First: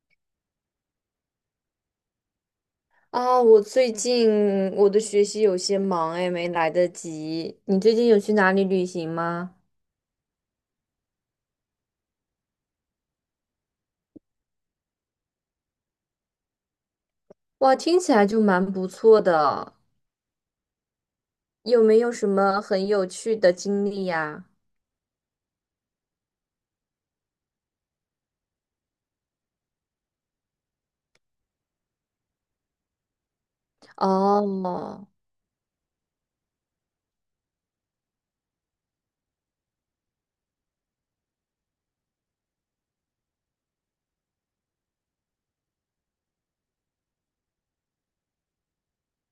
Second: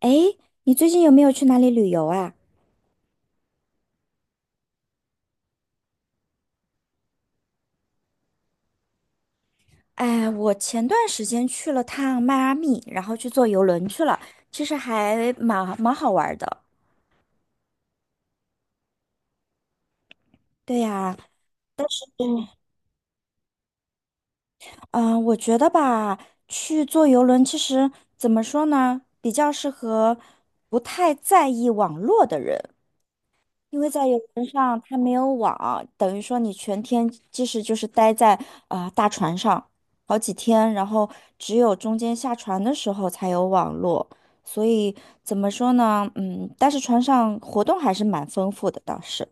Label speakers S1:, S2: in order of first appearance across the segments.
S1: 诶，你最近有没有去哪里旅游啊？
S2: 啊，我最近我的学习有些忙哎，没来得及。你最近有去哪里旅行吗？
S1: 哎，我前段时间去了趟迈阿密，然后去坐游轮去了，其实还蛮好玩儿的。
S2: 哇，听起来就蛮不错的，
S1: 对呀，
S2: 有没有什
S1: 嗯，
S2: 么很有趣的经历呀？
S1: 嗯，我觉得吧，去坐游轮其实怎么说呢，比较适合不太在意网络的人。因为在游轮上它
S2: 哦，
S1: 没有网，等于说你全天即使就是待在大船上好几天，然后只有中间下船的时候才有网络，所以怎么说呢？嗯，但是船上活动还是蛮丰富的，倒是。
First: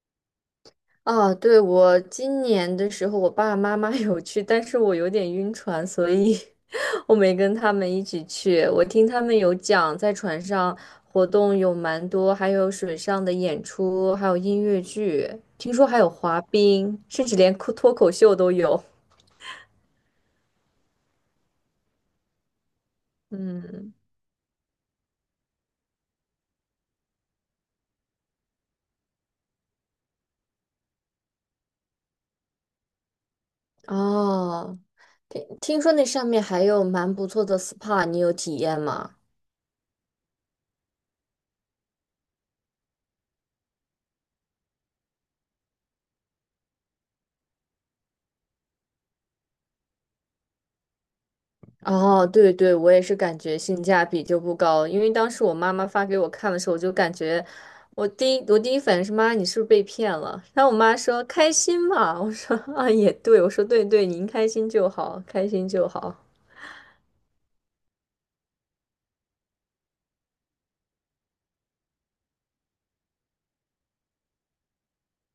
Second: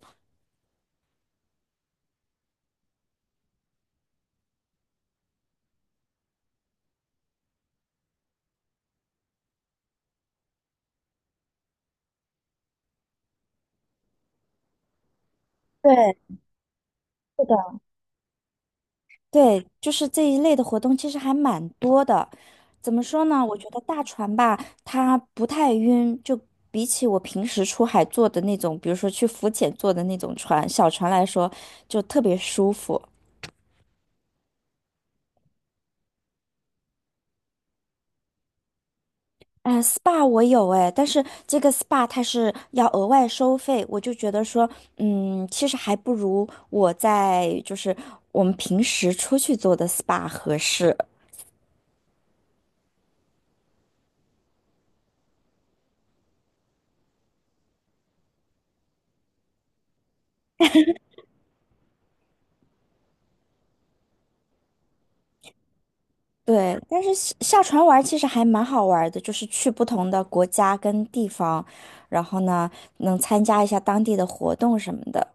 S2: 啊，对，我今年的时候，我爸爸妈妈 有去，但是我有点晕船，所以 我没跟他们一起去。我听他们有讲，在船上活动有蛮多，还有水上的演出，还有音乐剧，听说还有
S1: 对，
S2: 滑冰，甚至
S1: 是
S2: 连脱
S1: 的。
S2: 脱口秀都有。
S1: 对，就是这一类的活动其实还蛮多的。怎么说呢？我觉得
S2: 嗯，
S1: 大船吧，它不太晕，就比起我平时出海坐的那种，比如说去浮潜坐的那种船，小船来说，就特别舒服。
S2: 哦，听说那上面还有蛮不错的 SPA，你有体验吗？
S1: 嗯，SPA 我有哎，但是这个 SPA 它是要额外收费，我就觉得说，其实还不如我在就是我们平时出去做的 SPA 合适。
S2: 哦，对对，我也是感觉性价比就不高，因为当时我妈妈发给我看的时候，我就感觉我第一反应是妈，你是不是被骗了？然后我妈说开心嘛，我说啊也对，我说对对，您开心就好，开心就好
S1: 对，但是下船玩儿其实还蛮好玩儿的，就是去不同的国家跟地方，然后呢，能参加一下当地的活动什么的，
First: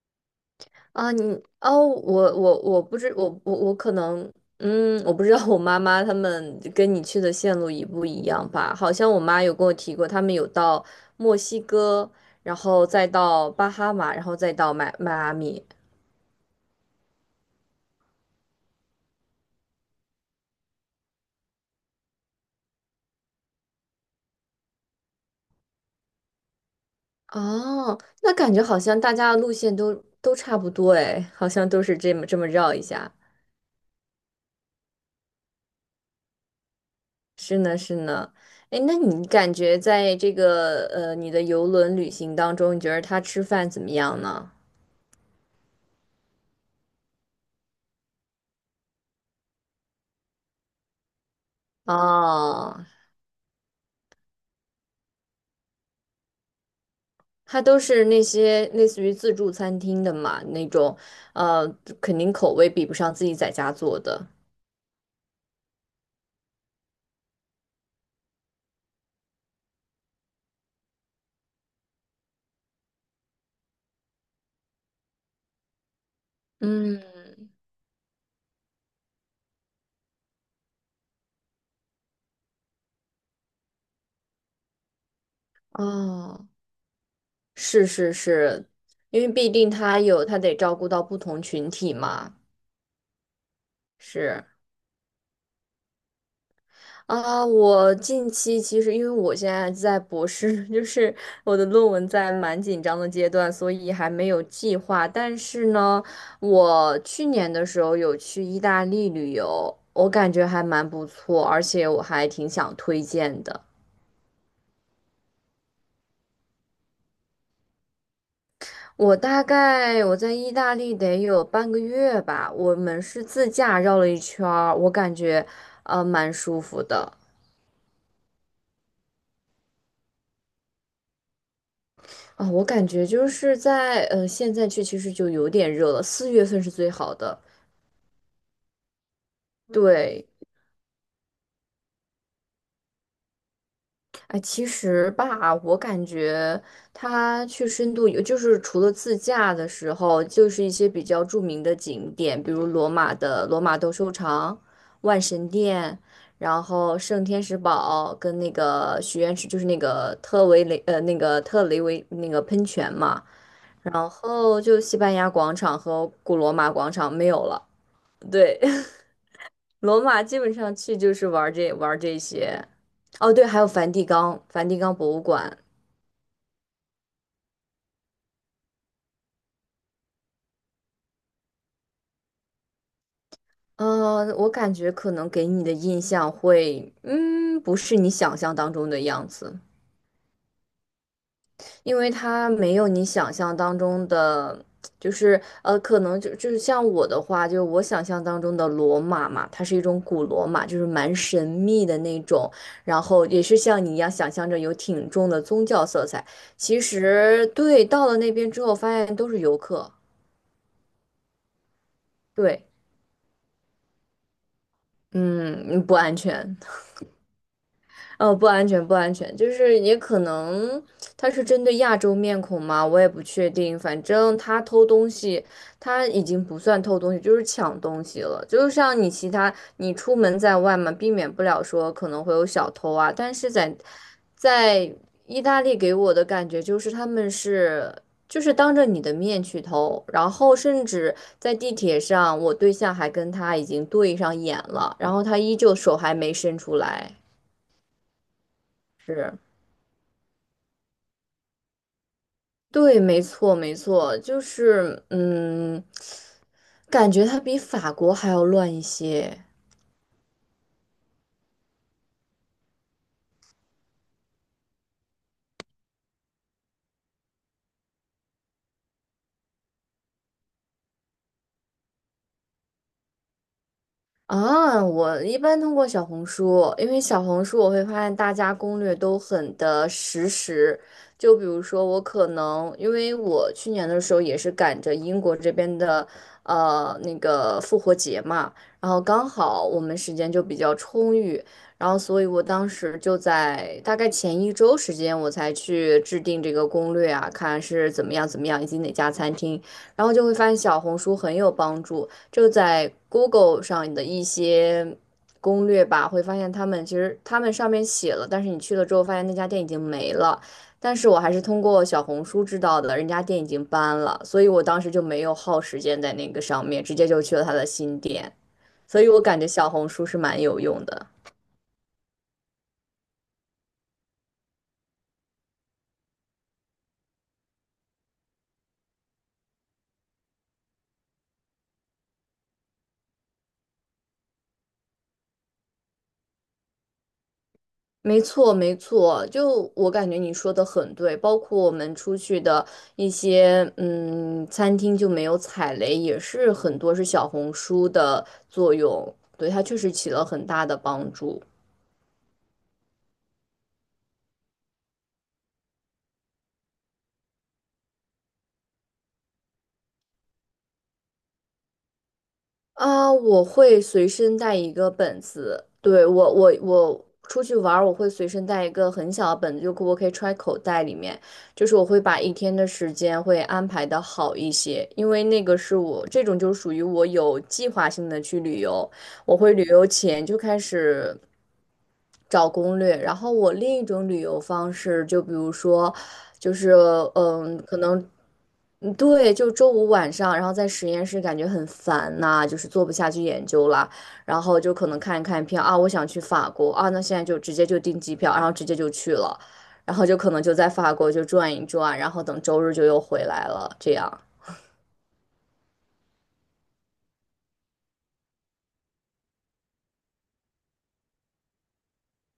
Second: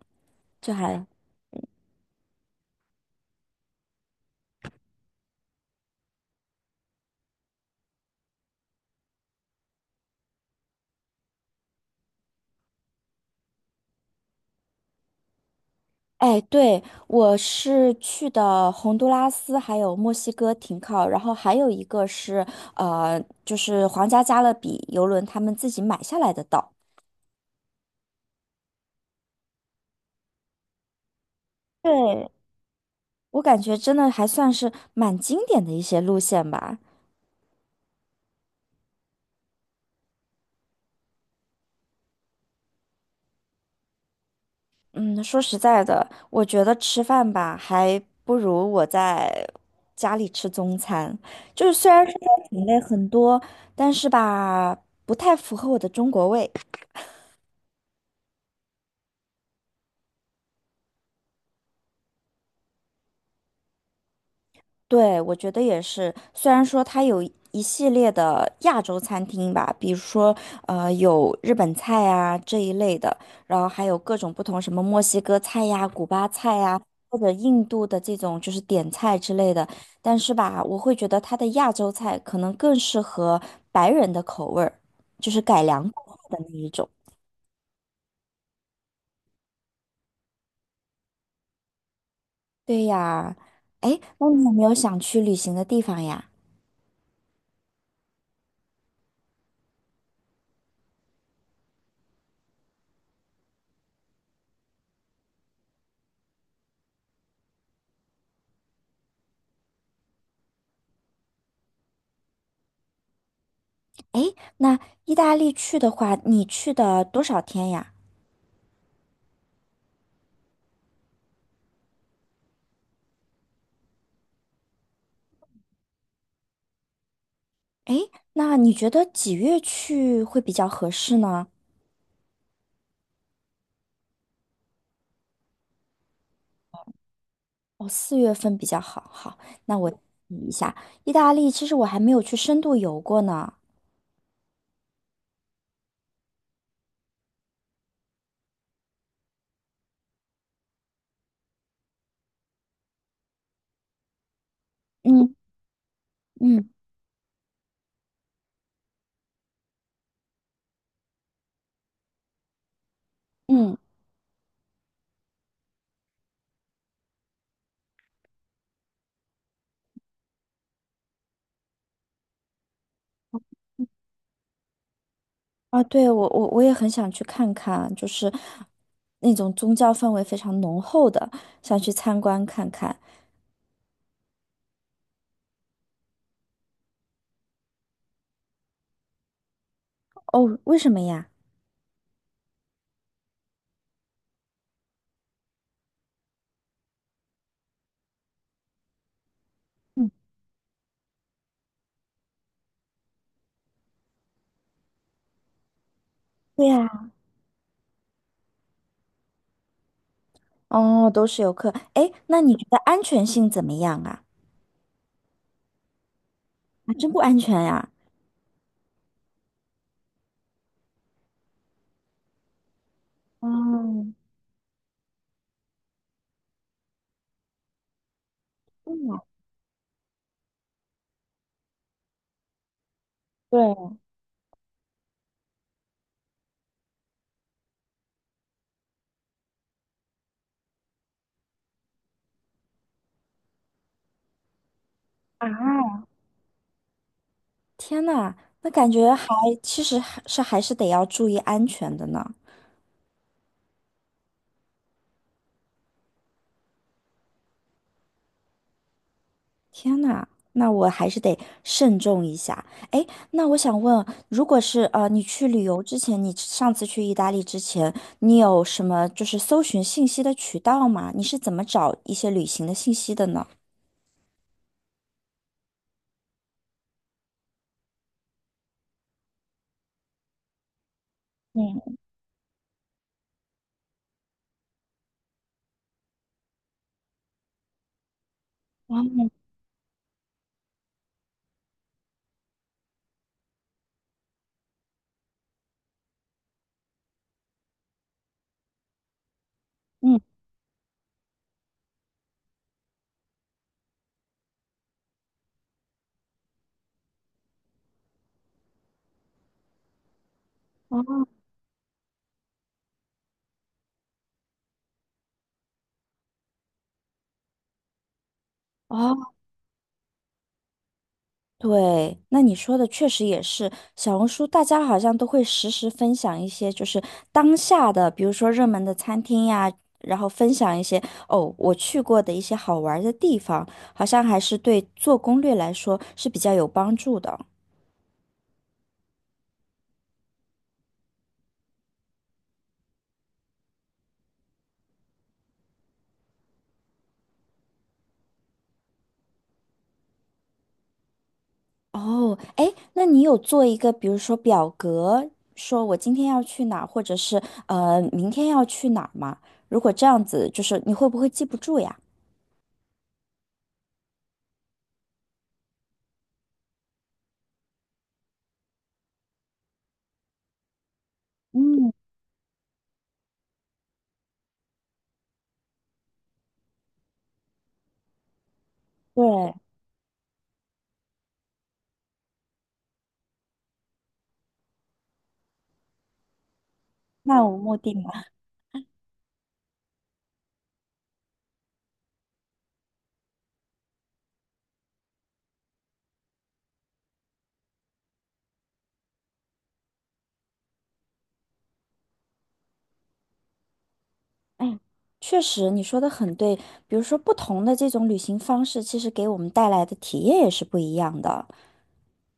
S1: 就还，
S2: 啊。你哦，我可能嗯，我不知道我妈妈他们跟你去的线路一不一样吧？好像我妈有跟我提过，他们有到墨西哥，然后再到巴哈马，然后再到迈阿密。
S1: 哎，对，我是去的洪都拉斯还有墨西哥停靠，然后还有一个是就是皇家加勒比游轮他们自己买下来的岛。
S2: 哦，那感觉好像大家的路线都都差不多哎，好像都是这么
S1: 对，
S2: 这么绕一下。
S1: 我感觉真的还算是蛮经典的一些路线吧。
S2: 是呢，是呢。哎，那你感觉在这个你的游轮旅行当中，你觉得他吃饭怎么样呢？
S1: 嗯，说实在的，我觉得吃饭吧，还不如我在家里吃中餐。就是虽然说品类
S2: 哦，
S1: 很多，但是吧，不太符合我的中国胃。
S2: 它都是那些类似于自助餐厅的嘛，那种呃肯定口味比不上自己在家做的。
S1: 对，我觉得也是。虽然说它有一系列的亚洲餐厅吧，比如说有日本菜啊这一类的，然后还有各种不同什么墨西哥菜呀、古巴菜呀，
S2: 嗯，
S1: 或者印度的这种就是点菜之类的。但是吧，我会觉得它的亚洲菜可能更适合白人的口味儿，就是改良过后的
S2: 哦，
S1: 那一种。
S2: 是是是，因为毕竟他有他得照顾到不同群体嘛，
S1: 对呀，哎，那你
S2: 是。
S1: 有没有想去旅行的地方呀？
S2: 啊，我近期其实因为我现在在博士，就是我的论文在蛮紧张的阶段，所以还没有计划。但是呢，我去年的时候有去意大利旅游，我感觉还蛮不错，而且我还挺想推荐的。
S1: 哎，那意大利去的话，你去的多少天呀？
S2: 大概我在意大利得有半个月吧，我们是自驾绕了一圈儿，我感觉蛮舒服的。
S1: 诶，那你觉得几月去会比较合适呢？
S2: 啊，我感觉就是在现在去其实就有点热了，四月份是最好的。
S1: 哦，四月份比较好。好，那我记
S2: 对，
S1: 一下，意大利其实我还没有去深度游过呢。
S2: 哎，其实吧，我感觉它去深度游，就是除了自驾的时候，就是一些比较著名的景点，比如罗马的罗马斗兽场、万
S1: 嗯
S2: 神殿，然
S1: 嗯
S2: 后圣天使堡跟那个许愿池，就是那个特维雷呃那个特雷维那个喷泉嘛，
S1: 嗯，
S2: 然后就西班牙广场和古罗马广场没有了。对，罗马基本上去就是玩儿这些。哦，对，还有梵蒂冈，梵蒂冈博物馆。
S1: 啊，对，我也很想去看看，就是那种宗教氛围非常浓厚的，想去参观看看。
S2: 嗯，我感觉可能给你的印象会，不是你想象当中的样子。
S1: 哦，为什么呀？
S2: 因为它没有你想象当中的，就是可能就是像我的话，就是我想象当中的罗马嘛，它是一种
S1: 嗯，
S2: 古罗马，就是蛮神秘的那种，然后也是像你一样想象着有挺重的宗教色彩。
S1: 对
S2: 其
S1: 呀，
S2: 实对，到了那边之后发现都是游客，
S1: 哦，都是游客。诶，那你觉
S2: 对，
S1: 得安全性怎么样啊？
S2: 嗯，不安全。
S1: 啊，真不安全呀。
S2: 哦，不安全，不安全，就是也可能他是针对亚洲面孔嘛，我也不确定。反
S1: 嗯，
S2: 正他偷东西，他已经不算偷东西，就是抢东西了。就像你其他，你出门在外嘛，避免不了说可能会有小偷啊。但是在
S1: 对。
S2: 在意大利给我的感觉就是他们是就是当着你的面去偷，然后甚至在地铁上，我对象还跟他已经对上眼了，然后他依旧手还没伸出来，
S1: 天呐，那感觉还
S2: 是。
S1: 其实还是还是得要注意安全的呢。
S2: 对，没错，没错，就是感觉它比法国还要乱一些。
S1: 天呐，那我还是得慎重一下。哎，那我想问，如果是你去旅游之前，你上次去意大利之前，你有什么就是搜寻信息的渠道吗？你是怎么找一些旅行的信息的呢？
S2: 啊，我一般通过小红书，因为小红书我会发现大家攻略都很的实时。就比如说，
S1: 嗯。
S2: 我可能因为我去年的时候也是赶着英国这边的那个复活节嘛，然后刚
S1: 嗯
S2: 好我们时间就比较充裕，然后所以我当时就在大概前一周时间我才去制定这个攻略啊，看是怎么样怎么样，以及哪家餐厅，然后
S1: 嗯，
S2: 就会发现小红书很有帮助。就在 Google 上的一些攻略吧，会发现他们其实他们上面写了，但是你去了之后发现那家店已经没了。但是我还是通过小红书知道的，人家店已经搬了，所以我当时就没有耗时间在那个上面，直接就去了他的新店。所以我
S1: 哦，
S2: 感觉小红书是蛮有用的。
S1: 对，那你说的确实也是，小红书大家好像都会实时分享一些就是当下的，比如说热门的餐厅呀，然后分享一些哦我去过的一些好玩儿的地方，好像还是对做攻略来说是比较有帮助的。
S2: 没错，没错，就我感觉你说的很对，包括我们出去的一些餐厅就没有踩雷，也是很多是小红书的作用，对，它确实起了很大的帮助。
S1: 哦，哎，那你有做一个，比如说表格，说我今天要去哪儿，或者是明天要去哪儿吗？如果这样子，就是你会不会记不住呀？
S2: 啊，我会随身带一个本子，对，我出去玩儿我会随身带一个很小的本子，就我可以揣口袋里面，就是我
S1: 嗯，
S2: 会把一天的时间会安排的好一些，因为那个是我这种就属于我有计划性的去旅游，我会
S1: 对，
S2: 旅游前就开始找攻略，然后我另一种旅游方式，就比如说，就是
S1: 漫无目
S2: 可
S1: 的。
S2: 能。嗯，对，就周五晚上，然后在实验室感觉很烦呐、就是做不下去研究了，然后就可能看一看票啊，我想去法国啊，那现在就直接就订机票，然后直接就去了，然后就可能就在法国就转一转，然后等周日就又回来了，这样。
S1: 哎，确实，你说的很对。比如说，不同的这种旅行方式，其实给我们带来的体验也是不一样的。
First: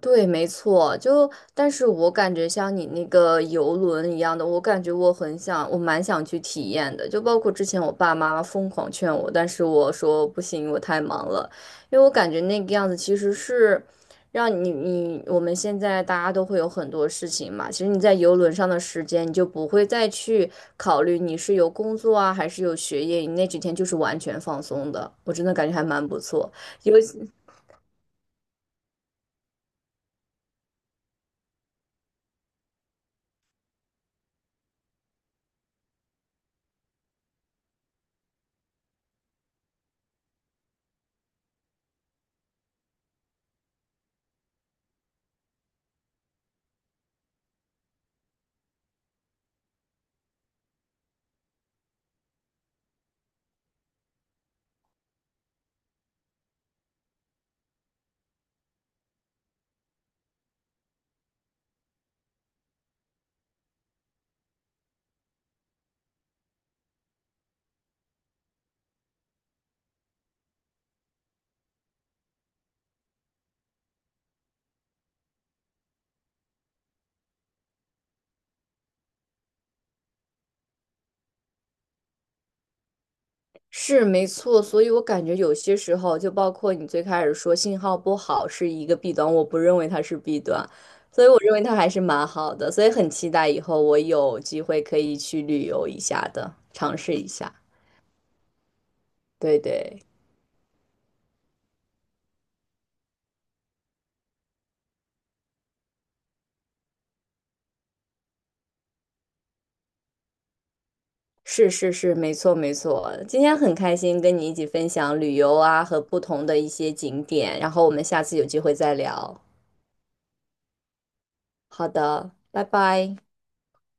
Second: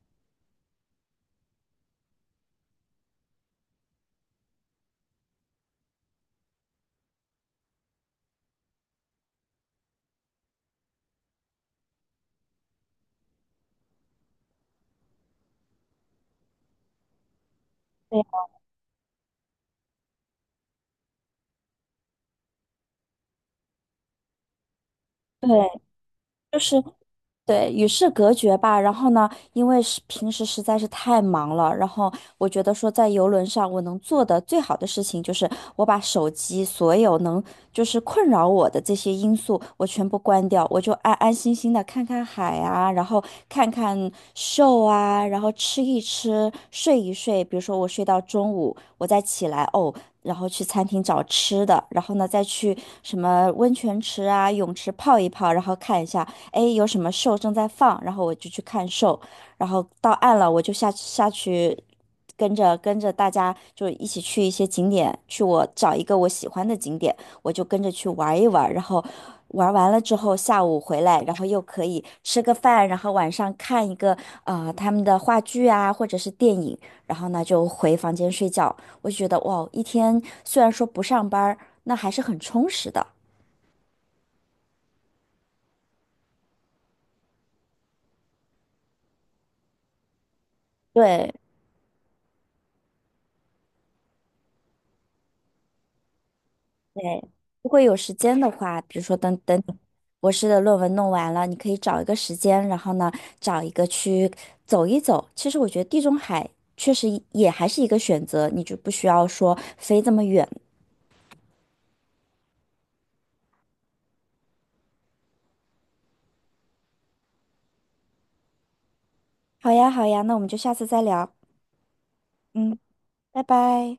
S2: 对，没错，就但是我感觉像你那个游轮一样的，我感觉我很想，我蛮想去体验的。就包括之前我爸妈疯狂劝我，但是我说不行，我太忙了，因为我感觉那个样子其实是让你我们现在大家都会有很多事情嘛，其实你在
S1: 对，
S2: 游轮上的时间，你就不会再去考虑你是有工作啊还是有学业，你那几天就是完全放松的。我真的感觉
S1: 对，
S2: 还蛮不错，
S1: 就是
S2: 尤其。
S1: 对，与世隔绝吧。然后呢，因为是平时实在是太忙了，然后我觉得说在游轮上我能做的最好的事情就是我把手机所有能就是困扰我的这些因素我全部关掉，我就安安心心的看看海啊，然后看看 s 啊，然后吃一吃，睡一睡。比如说我睡到中午，我再起来哦。然后去餐厅找吃的，然后呢，再去什么温泉池啊、泳池泡一泡，然后看一下。哎，诶有什么 s 正在放，然后我就去看 s 然后到岸了，我就下去跟着大家就一起去一些景点，去我找一个我喜欢的景点，我就跟着去玩一玩，然后玩完了之后下午回来，然后又可以吃个饭，然后晚上看一个他们的话剧啊或者是电影，然后呢就回房间睡觉。我就觉得哇，一天虽然说不上班儿那还是很充实的。
S2: 是没错，所以我感觉有些时候，就包括你最开始说信号不好是一个弊端，我不认为它是弊端，所以
S1: 对。
S2: 我认为它还是蛮好的，所以很期待以后我有机会可以去旅游一下的，尝
S1: 对，
S2: 试一下。
S1: 如果有时间的话，比如说等等
S2: 对
S1: 你
S2: 对，
S1: 博士的论文弄完了，你可以找一个时间，然后呢，找一个去走一走。其实我觉得地中海确实也还是一个选择，你就不需要说飞这么远。
S2: 是是是，没错没错。今天很开心跟你一起分享旅游啊和不同的一些景点，然后我们下次有机会再聊。
S1: 好呀，好呀，那我们就下次再聊。
S2: 好的，拜
S1: 嗯，
S2: 拜。
S1: 拜拜。